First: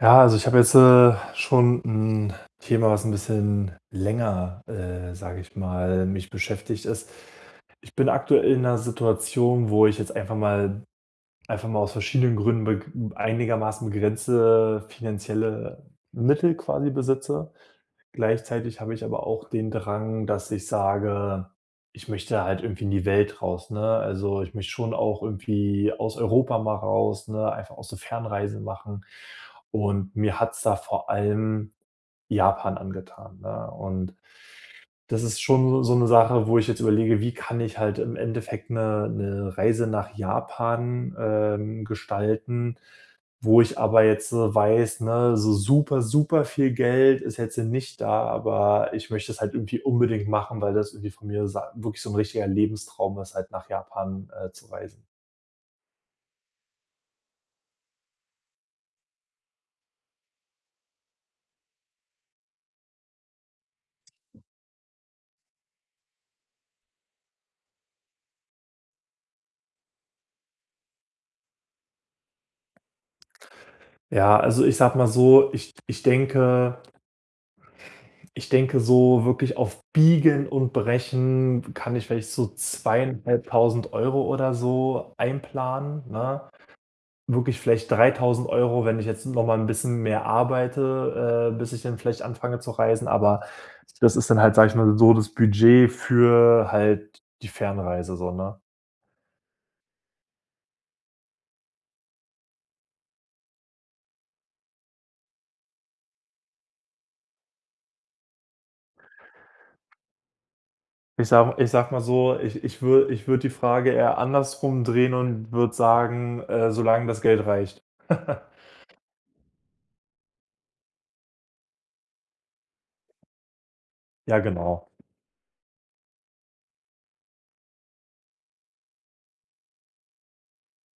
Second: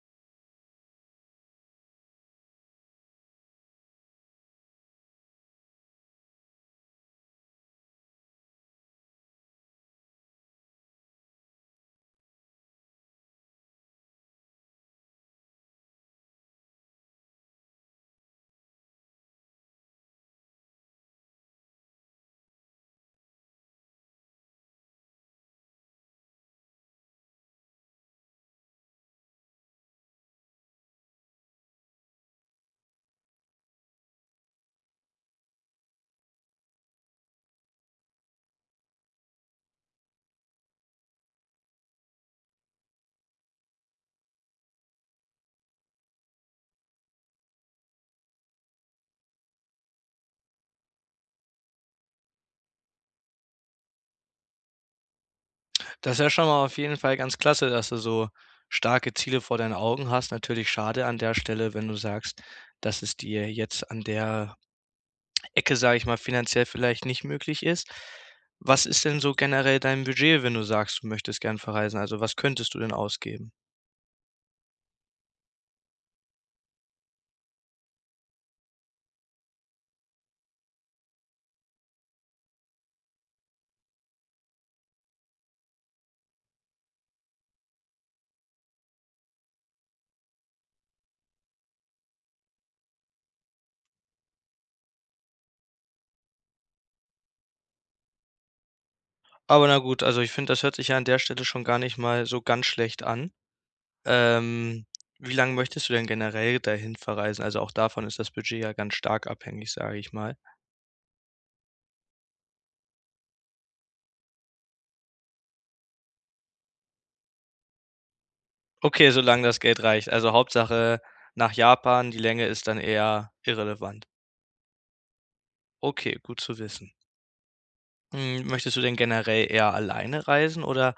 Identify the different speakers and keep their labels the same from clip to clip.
Speaker 1: Ja, also ich habe jetzt, schon ein Thema, was ein bisschen länger, sage ich mal, mich beschäftigt ist. Ich bin aktuell in einer Situation, wo ich jetzt einfach mal aus verschiedenen Gründen beg einigermaßen begrenzte finanzielle Mittel quasi besitze. Gleichzeitig habe ich aber auch den Drang, dass ich sage, ich möchte halt irgendwie in die Welt raus, ne? Also, ich möchte schon auch irgendwie aus Europa mal raus, ne, einfach auch so Fernreisen machen. Und mir hat's da vor allem Japan angetan, ne? Und das ist schon so 'ne Sache, wo ich jetzt überlege, wie kann ich halt im Endeffekt 'ne Reise nach Japan, gestalten, wo ich aber jetzt so weiß, ne, so super, super viel Geld ist jetzt nicht da, aber ich möchte es halt irgendwie unbedingt machen, weil das irgendwie von mir sa wirklich so 'n richtiger Lebenstraum ist, halt nach Japan, zu reisen.
Speaker 2: Das ist ja schon mal auf jeden Fall ganz klasse, dass du so starke Ziele vor deinen Augen hast. Natürlich schade an der Stelle, wenn du sagst, dass es dir jetzt an der Ecke, sage ich mal, finanziell vielleicht nicht möglich ist. Was ist denn so generell dein Budget, wenn du sagst, du möchtest gern verreisen? Also was könntest du denn ausgeben?
Speaker 1: Ja, also, ich sage mal so, ich denke, so wirklich auf Biegen und Brechen kann ich vielleicht so 2.500 Euro oder so einplanen, ne? Wirklich vielleicht 3.000 Euro, wenn ich jetzt noch mal 'n bisschen mehr arbeite, bis ich dann vielleicht anfange zu reisen, aber das ist dann halt, sage ich mal, so das Budget für halt die Fernreise so, ne?
Speaker 2: Aber na gut, also ich finde, das hört sich ja an der Stelle schon gar nicht mal so ganz schlecht an. Ähm, Wie lange möchtest du denn generell dahin verreisen? Also auch davon ist das Budget ja ganz stark abhängig, sage ich mal.
Speaker 1: Ich sage mal so, ich würde die Frage eher andersrum drehen und würde sagen, solange das Geld reicht.
Speaker 2: Okay, solange das Geld reicht. Also Hauptsache nach Japan, die Länge ist dann eher irrelevant.
Speaker 1: Ja, genau.
Speaker 2: Okay, gut zu wissen. Hm, möchtest du denn generell eher alleine reisen oder,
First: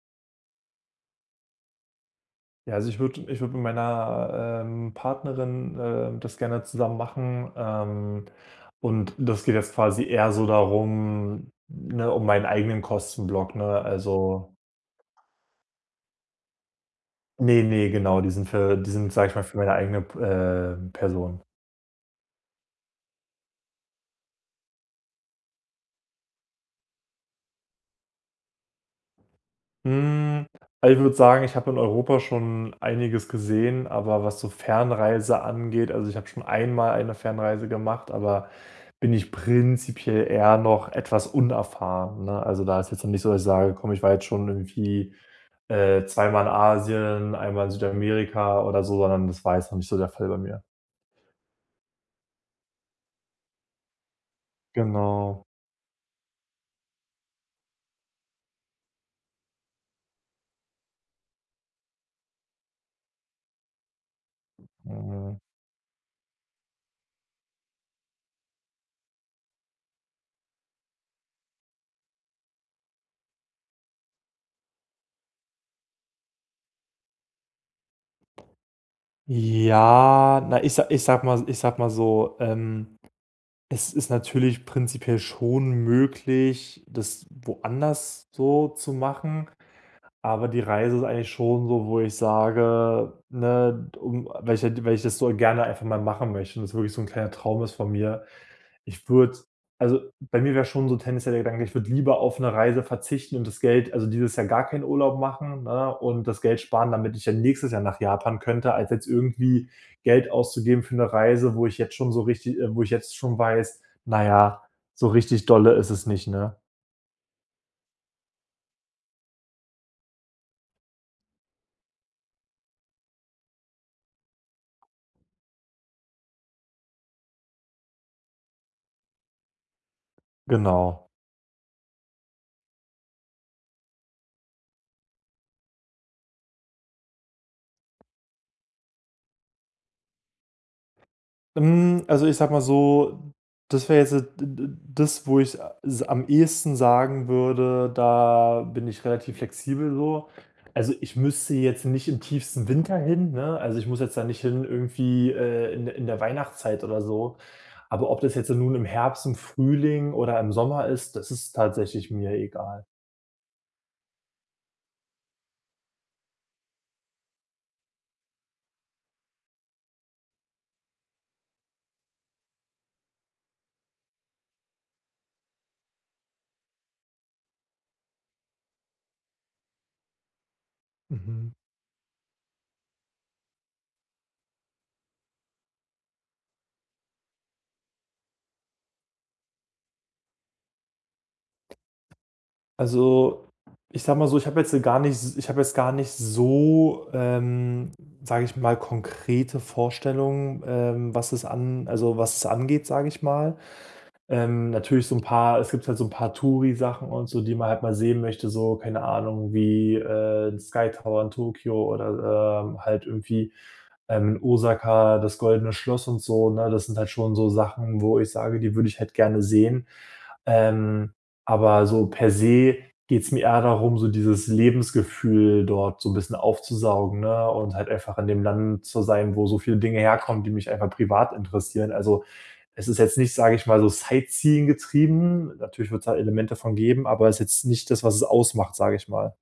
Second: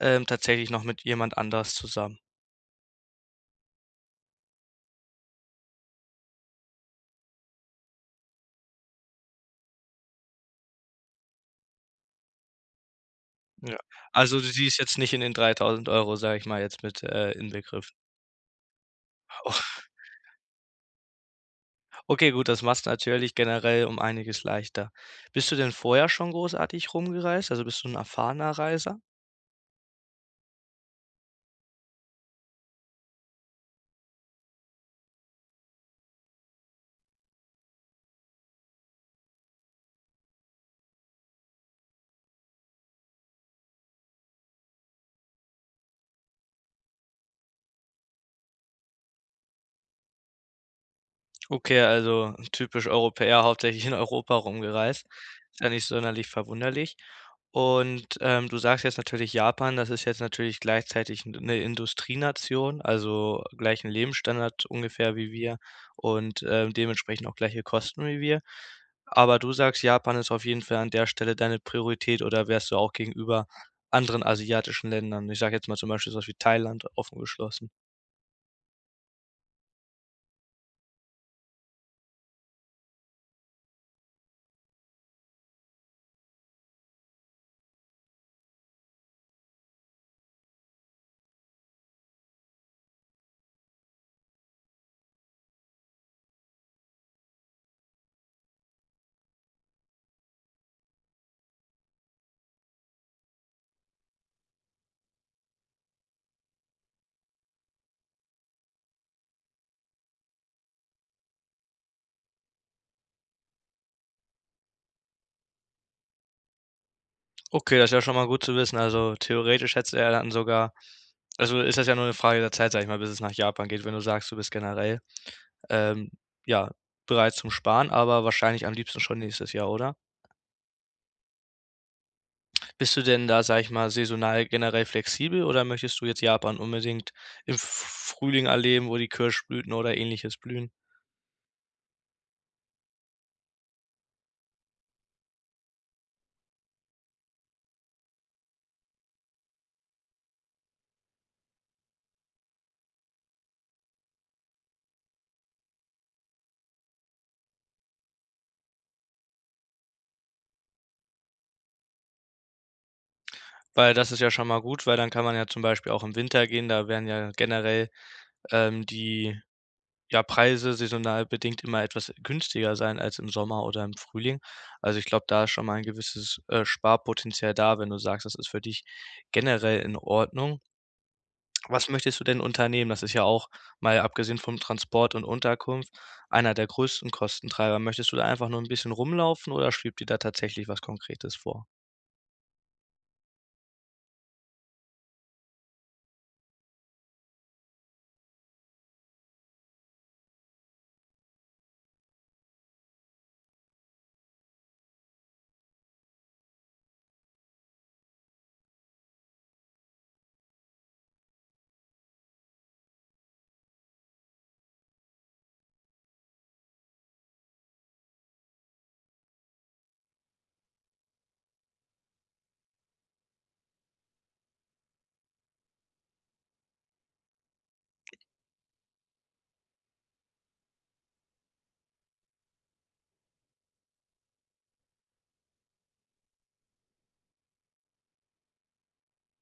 Speaker 2: tatsächlich noch mit jemand anders zusammen?
Speaker 1: Ja, also ich würde mit meiner Partnerin das gerne zusammen machen. Und das geht jetzt quasi eher so darum, ne, um meinen eigenen Kostenblock, ne?
Speaker 2: Ja. Also du
Speaker 1: Also,
Speaker 2: siehst jetzt nicht in den 3.000 Euro, sage ich mal, jetzt mit,
Speaker 1: ne, ne,
Speaker 2: inbegriffen.
Speaker 1: genau, die sind, sage ich mal, für
Speaker 2: O
Speaker 1: meine eigene, Person.
Speaker 2: okay, gut, das macht natürlich generell um einiges leichter. Bist du denn vorher schon großartig rumgereist? Also bist du ein erfahrener Reiser?
Speaker 1: Hm, also, ich würde sagen, ich habe in Europa schon einiges gesehen, aber was so Fernreise angeht, also, ich habe schon einmal eine Fernreise gemacht, aber bin ich prinzipiell eher noch etwas unerfahren, ne? Also, da ist jetzt noch nicht so, dass ich sage: „Komm, ich war jetzt schon irgendwie, zweimal in Asien, einmal in Südamerika" oder so, sondern das war jetzt noch nicht so der Fall bei mir.
Speaker 2: Okay, also typisch Europäer, hauptsächlich in Europa rumgereist.
Speaker 1: Genau.
Speaker 2: Ist ja nicht sonderlich verwunderlich. Und, du sagst jetzt natürlich Japan, das ist jetzt natürlich gleichzeitig 'n 'ne Industrienation, also gleichen Lebensstandard ungefähr wie
Speaker 1: Mhm.
Speaker 2: wir und, dementsprechend auch gleiche Kosten wie wir. Aber du sagst, Japan ist auf jeden Fall an der Stelle deine Priorität oder wärst du auch gegenüber anderen asiatischen Ländern, ich sage jetzt mal zum Beispiel so was wie Thailand, offen geschlossen?
Speaker 1: Ja, na, ich sag mal so, es ist natürlich prinzipiell schon möglich, das woanders so zu machen. Aber die Reise ist eigentlich schon so, wo ich sage, ne, um weil ich das so gerne einfach mal machen möchte und das wirklich so ein kleiner Traum ist von mir. Ich würde also, bei mir wäre schon so tendenziell der Gedanke, ich würde lieber auf eine Reise verzichten und das Geld, also, dieses Jahr gar keinen Urlaub machen, ne, und das Geld sparen, damit ich dann nächstes Jahr nach Japan könnte, als jetzt irgendwie Geld auszugeben für eine Reise, wo ich jetzt schon weiß, na ja, so richtig dolle ist es nicht, ne?
Speaker 2: Okay, das ist ja schon mal gut zu wissen. Also, theoretisch hättest du ja dann sogar also, ist das ja nur eine Frage der Zeit, sage ich mal, bis es nach Japan geht, wenn du sagst, du bist generell, ähm, ja, bereit zum Sparen, aber wahrscheinlich am liebsten schon nächstes Jahr, oder?
Speaker 1: Genau.
Speaker 2: Bist du denn da, sage ich mal, saisonal generell flexibel oder möchtest du jetzt Japan unbedingt im F Frühling erleben, wo die Kirschblüten oder Ähnliches blühen?
Speaker 1: Hm, also, ich sag mal so, das wäre jetzt d d das, wo ich s am ehesten sagen würde, da bin ich relativ flexibel so. Also, ich müsste jetzt nicht im tiefsten Winter hin, ne? Also, ich muss jetzt da nicht hin irgendwie, in der Weihnachtszeit oder so. Aber ob das jetzt nun im Herbst, im Frühling oder im Sommer ist, das ist tatsächlich mir egal.
Speaker 2: Weil das ist ja schon mal gut, weil dann kann man ja zum Beispiel auch im Winter gehen, da werden ja generell, die ja, Preise saisonal bedingt immer etwas günstiger sein als im Sommer oder im Frühling. Also, ich glaube, da ist schon mal ein gewisses, Sparpotenzial da, wenn du sagst, das ist für dich generell in Ordnung.
Speaker 1: Mhm.
Speaker 2: Was möchtest du denn unternehmen? Das ist ja auch, mal abgesehen vom Transport und Unterkunft, einer der größten Kostentreiber. Möchtest du da einfach nur ein bisschen rumlaufen oder schwebt dir da tatsächlich was Konkretes vor?
Speaker 1: Also, ich sage mal so, ich habe jetzt gar nicht so, sage ich mal, konkrete Vorstellungen, was es an also, was es angeht, sage ich mal. Natürlich so 'n paar, es gibt halt so 'n paar Touri-Sachen und so, die man halt mal sehen möchte, so, keine Ahnung, wie, Sky Tower in Tokio oder, halt irgendwie, in Osaka das Goldene Schloss und so, ne? Das sind halt schon so Sachen, wo ich sage, die würde ich halt gerne sehen. Ähm, aber so per se geht's mir eher darum, so dieses Lebensgefühl dort so 'n bisschen aufzusaugen, ne, und halt einfach in dem Land zu sein, wo so viele Dinge herkommen, die mich einfach privat interessieren. Also, es ist jetzt nicht, sage ich mal, so Sightseeing getrieben. Natürlich wird's da Elemente von geben, aber ist jetzt nicht das, was es ausmacht, sage ich mal.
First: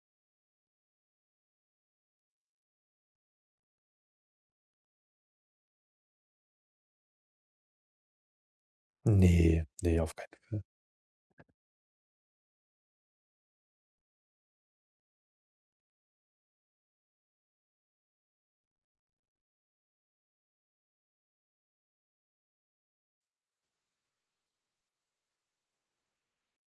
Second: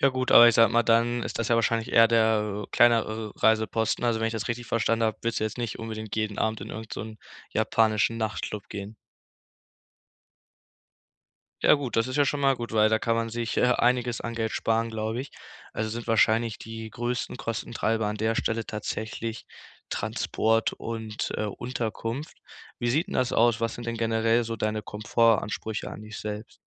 Speaker 2: Ja gut, aber ich sag mal, dann ist das ja wahrscheinlich eher der, kleinere Reiseposten. Also, wenn ich das richtig verstanden habe, willst du jetzt nicht unbedingt jeden Abend in irgendeinen japanischen Nachtclub gehen?
Speaker 1: Ne, ne, auf keinen Fall.
Speaker 2: Ja gut, das ist ja schon mal gut, weil da kann man sich, einiges an Geld sparen, glaube ich. Also, sind wahrscheinlich die größten Kostentreiber an der Stelle tatsächlich Transport und, Unterkunft. Wie sieht denn das aus? Was sind denn generell so deine Komfortansprüche an dich selbst?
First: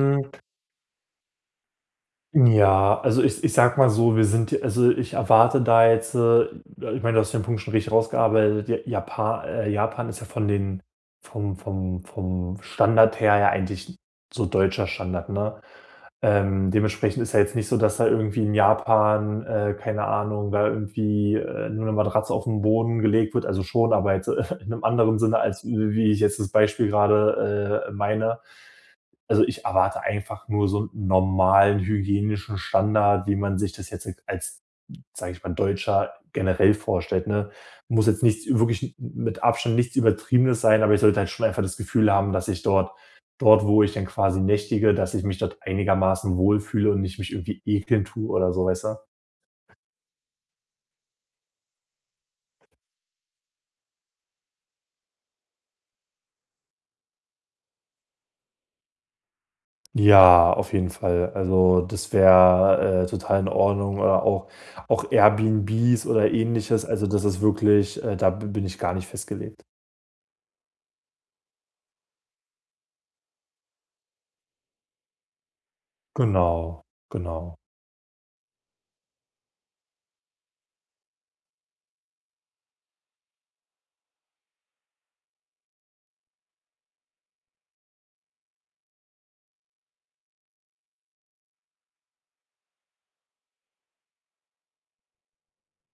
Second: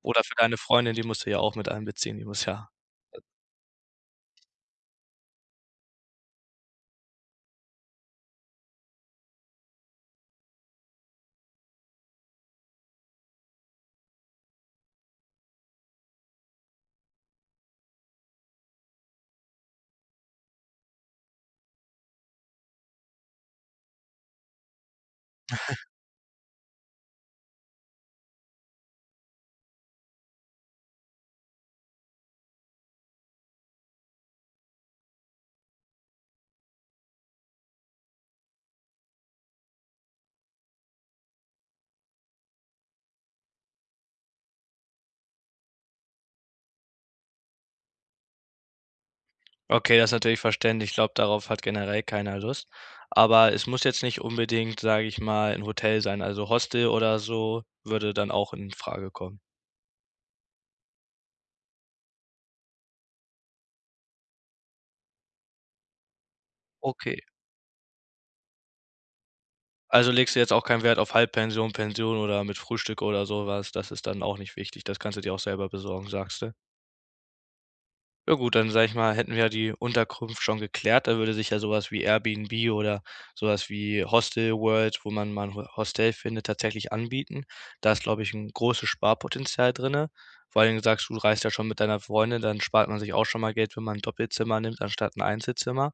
Speaker 2: Oder für deine Freundin, die musst du ja auch mit einbeziehen, die muss ja
Speaker 1: Ja, also ich sag mal so, wir sind ja, also ich erwarte da jetzt. Ich meine, du hast den Punkt schon richtig rausgearbeitet. Japan ist ja von den, vom Standard her ja eigentlich so deutscher Standard, ne? Dementsprechend ist ja jetzt nicht so, dass da irgendwie in Japan, keine Ahnung, da irgendwie, nur 'ne Matratze auf 'n Boden gelegt wird, also schon, aber jetzt, in einem anderen Sinne, als wie ich jetzt das Beispiel gerade, meine. Also, ich erwarte einfach nur so einen normalen hygienischen Standard, wie man sich das jetzt als, sage ich mal, Deutscher generell vorstellt, ne? Muss jetzt nichts wirklich, mit Abstand nichts Übertriebenes sein, aber ich sollte halt schon einfach das Gefühl haben, dass ich dort, wo ich dann quasi nächtige, dass ich mich dort einigermaßen wohlfühle und nicht mich irgendwie ekeln tue oder so, weißt du?
Speaker 2: okay, das ist natürlich verständlich. Ich glaube, darauf hat generell keiner Lust. Aber es muss jetzt nicht unbedingt, sage ich mal, 'n Hotel sein, also Hostel oder so würde dann auch in Frage kommen.
Speaker 1: Ja, auf jeden Fall. Also, das wäre, total in Ordnung, oder auch Airbnbs oder Ähnliches. Also,
Speaker 2: Okay.
Speaker 1: das ist wirklich, da bin ich gar nicht festgelegt.
Speaker 2: Also legst du jetzt auch keinen Wert auf Halbpension, Pension oder mit Frühstück oder so was? Das ist dann auch nicht wichtig. Das kannst du dir auch selber besorgen, sagst du?
Speaker 1: Genau, genau.
Speaker 2: Ja gut, dann sage ich mal, hätten wir ja die Unterkunft schon geklärt. Da würde sich ja sowas wie Airbnb oder sowas was wie Hostelworld, wo man mal ein Ho Hostel findet, tatsächlich anbieten. Da ist, glaube ich, ein großes Sparpotenzial drinne. Vor allen Dingen sagst du, du reist ja schon mit deiner Freundin, dann spart man sich auch schon mal Geld, wenn man ein Doppelzimmer nimmt anstatt ein Einzelzimmer.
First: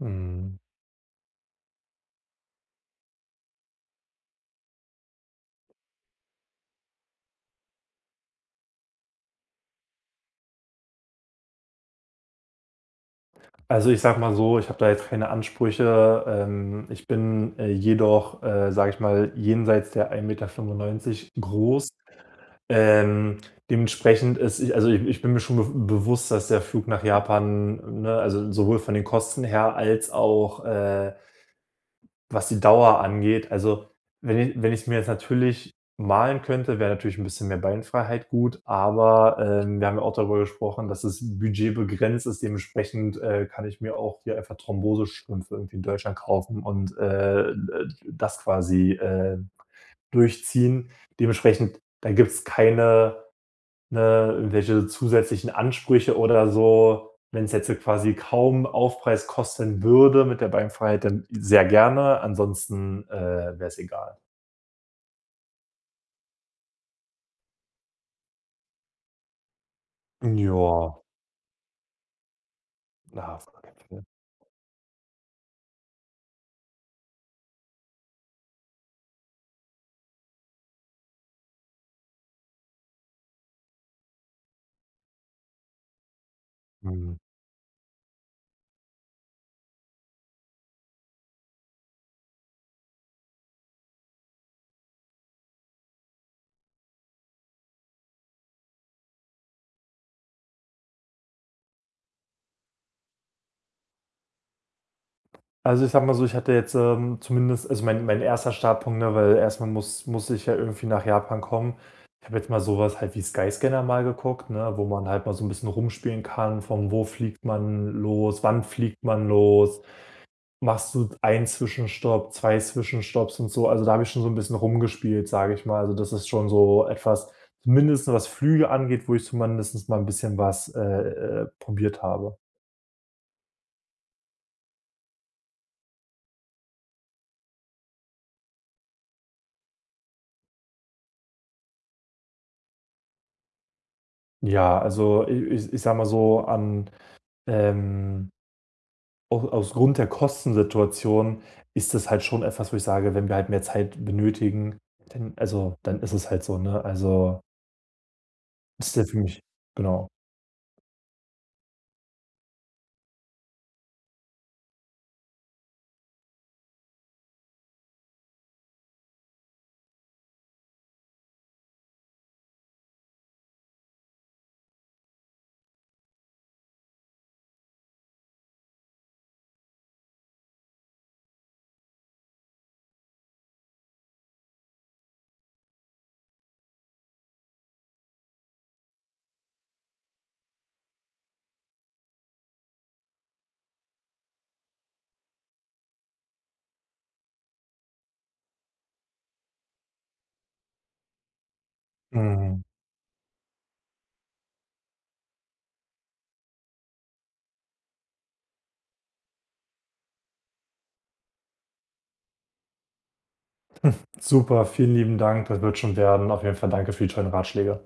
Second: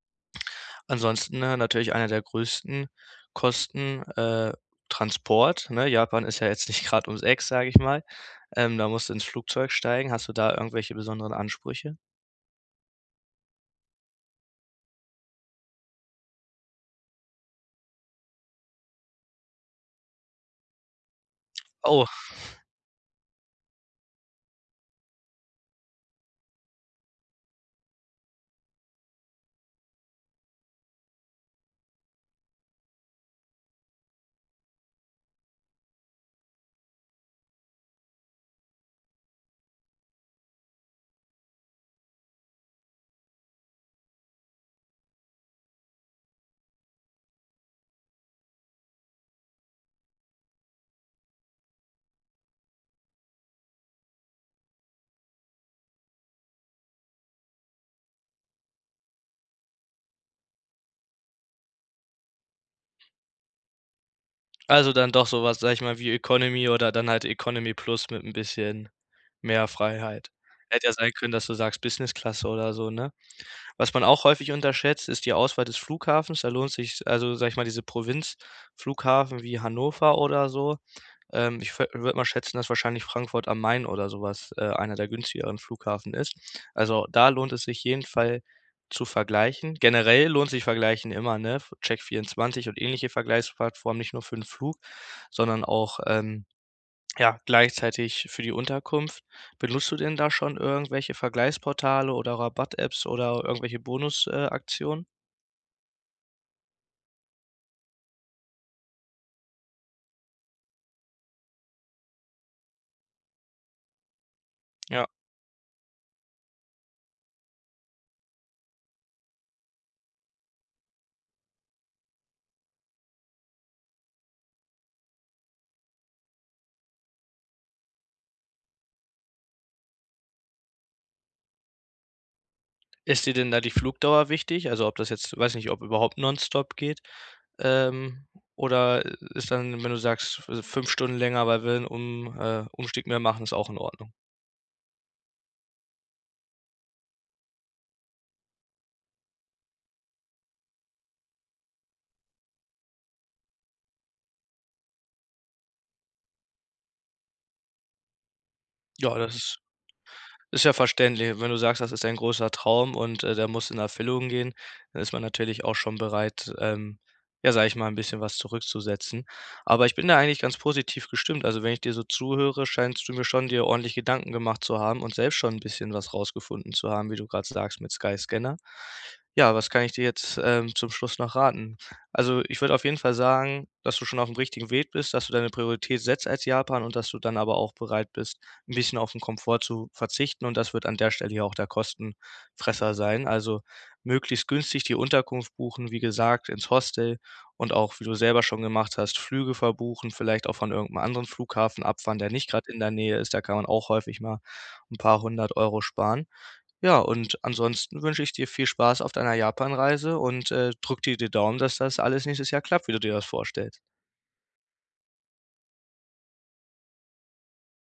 Speaker 1: Mhm.
Speaker 2: Ansonsten, ne, natürlich einer der größten Kosten, Transport, ne? Japan ist ja jetzt nicht gerade ums Eck, sage ich mal. Da musst du ins Flugzeug steigen. Hast du da irgendwelche besonderen Ansprüche?
Speaker 1: Also, ich sage mal so, ich habe da jetzt keine Ansprüche. Ich bin, jedoch, sage ich mal, jenseits der 1,95 Meter groß.
Speaker 2: Oh,
Speaker 1: Ähm, dementsprechend ist ich also, ich bin mir schon be bewusst, dass der Flug nach Japan, ne, also, sowohl von den Kosten her als auch. Was die Dauer angeht, also, wenn ich's mir jetzt natürlich malen könnte, wäre natürlich ein bisschen mehr Beinfreiheit gut, aber, wir haben ja auch darüber gesprochen, dass das Budget begrenzt ist. Dementsprechend, kann ich mir auch hier einfach Thrombosestrümpfe irgendwie in Deutschland kaufen und, das quasi, durchziehen. Dementsprechend, da gibt's keine Ne, irgendwelche zusätzlichen Ansprüche oder so. Wenn es jetzt quasi kaum Aufpreis kosten würde mit der Beinfreiheit, dann sehr gerne, ansonsten, wäre es egal.
Speaker 2: also dann doch so was, sage ich mal, wie Economy oder dann halt Economy Plus mit 'n bisschen mehr Freiheit.
Speaker 1: Ja,
Speaker 2: Hätte ja sein können, dass du sagst Business-Klasse oder so, ne?
Speaker 1: na, auf gar keinen
Speaker 2: Was man
Speaker 1: Fall.
Speaker 2: auch häufig unterschätzt, ist die Auswahl des Flughafens. Da lohnt sich also, sage ich mal, diese Provinzflughafen wie Hannover oder so. Ich würde mal schätzen, dass wahrscheinlich Frankfurt am Main oder sowas einer der günstigeren Flughafen ist. Also,
Speaker 1: Mhm.
Speaker 2: da lohnt es sich jeden Fall zu vergleichen. Generell lohnt sich Vergleichen immer, ne? F Check24 und ähnliche Vergleichsplattformen, nicht nur für den Flug, sondern auch, ja, gleichzeitig für die Unterkunft. Benutzt du denn da schon irgendwelche Vergleichsportale oder Rabatt-Apps oder irgendwelche Bonusaktionen? Aktionen?
Speaker 1: Also, ich sag mal so, ich hatte jetzt, zumindest, also, mein erster Startpunkt, ne, weil erstmal muss ich ja irgendwie nach Japan kommen. Ich habe jetzt mal sowas halt wie Skyscanner mal geguckt, ne, wo
Speaker 2: Ja.
Speaker 1: man halt mal so ein bisschen rumspielen kann, von wo fliegt man los, wann fliegt man los, machst du einen Zwischenstopp, 2 Zwischenstopps und so? Also, da habe ich schon so 'n bisschen rumgespielt, sage ich mal. Also, das ist schon so etwas, zumindest was Flüge angeht, wo ich zumindest mal 'n bisschen was probiert habe.
Speaker 2: Ist dir denn da die Flugdauer wichtig? Also, ob das jetzt weiß nicht, ob überhaupt nonstop geht? Ähm, oder ist dann, wenn du sagst, f 5 Stunden länger, weil wir einen um Umstieg mehr machen, ist auch in Ordnung.
Speaker 1: Ja, also, i ich ich sage mal so, an, ähm au aus Grund der Kostensituation ist das halt schon etwas, wo ich sage, wenn wir halt mehr Zeit benötigen, dann, also, dann ist es halt so, ne? Also, ist ja
Speaker 2: Ja,
Speaker 1: für
Speaker 2: das
Speaker 1: mich.
Speaker 2: ist
Speaker 1: Genau.
Speaker 2: ist ja verständlich, wenn du sagst, das ist ein großer Traum und, der muss in Erfüllung gehen, dann ist man natürlich auch schon bereit, ja, sage ich mal, ein bisschen was zurückzusetzen. Aber ich bin da eigentlich ganz positiv gestimmt. Also, wenn ich dir so zuhöre, scheinst du mir schon dir ordentlich Gedanken gemacht zu haben und selbst schon ein bisschen was rausgefunden zu haben, wie du gerade sagst, mit Sky Scanner. Ja, was kann ich dir jetzt, zum Schluss noch raten? Also, ich würde auf jeden Fall sagen, dass du schon auf dem richtigen Weg bist, dass du deine Priorität setzt als Japan und dass du dann aber auch bereit bist ein bisschen auf 'n Komfort zu verzichten und das wird an der Stelle ja auch der Kostenfresser sein. Also, möglichst günstig die Unterkunft buchen, wie gesagt, ins Hostel und auch, wie du selber schon gemacht hast, Flüge verbuchen, vielleicht auch von irgend 'nem anderen Flughafen abfahren, der nicht
Speaker 1: Mhm.
Speaker 2: grad in der Nähe ist. Da kann man auch häufig mal 'n paar hundert Euro sparen. Ja, und ansonsten wünsche ich dir viel Spaß auf deiner Japanreise und, drücke dir die Daumen, dass das alles nächstes Jahr klappt, wie du dir das vorstellst.
Speaker 1: Super, vielen lieben Dank. Das wird schon werden. Auf jeden Fall danke für die tollen Ratschläge.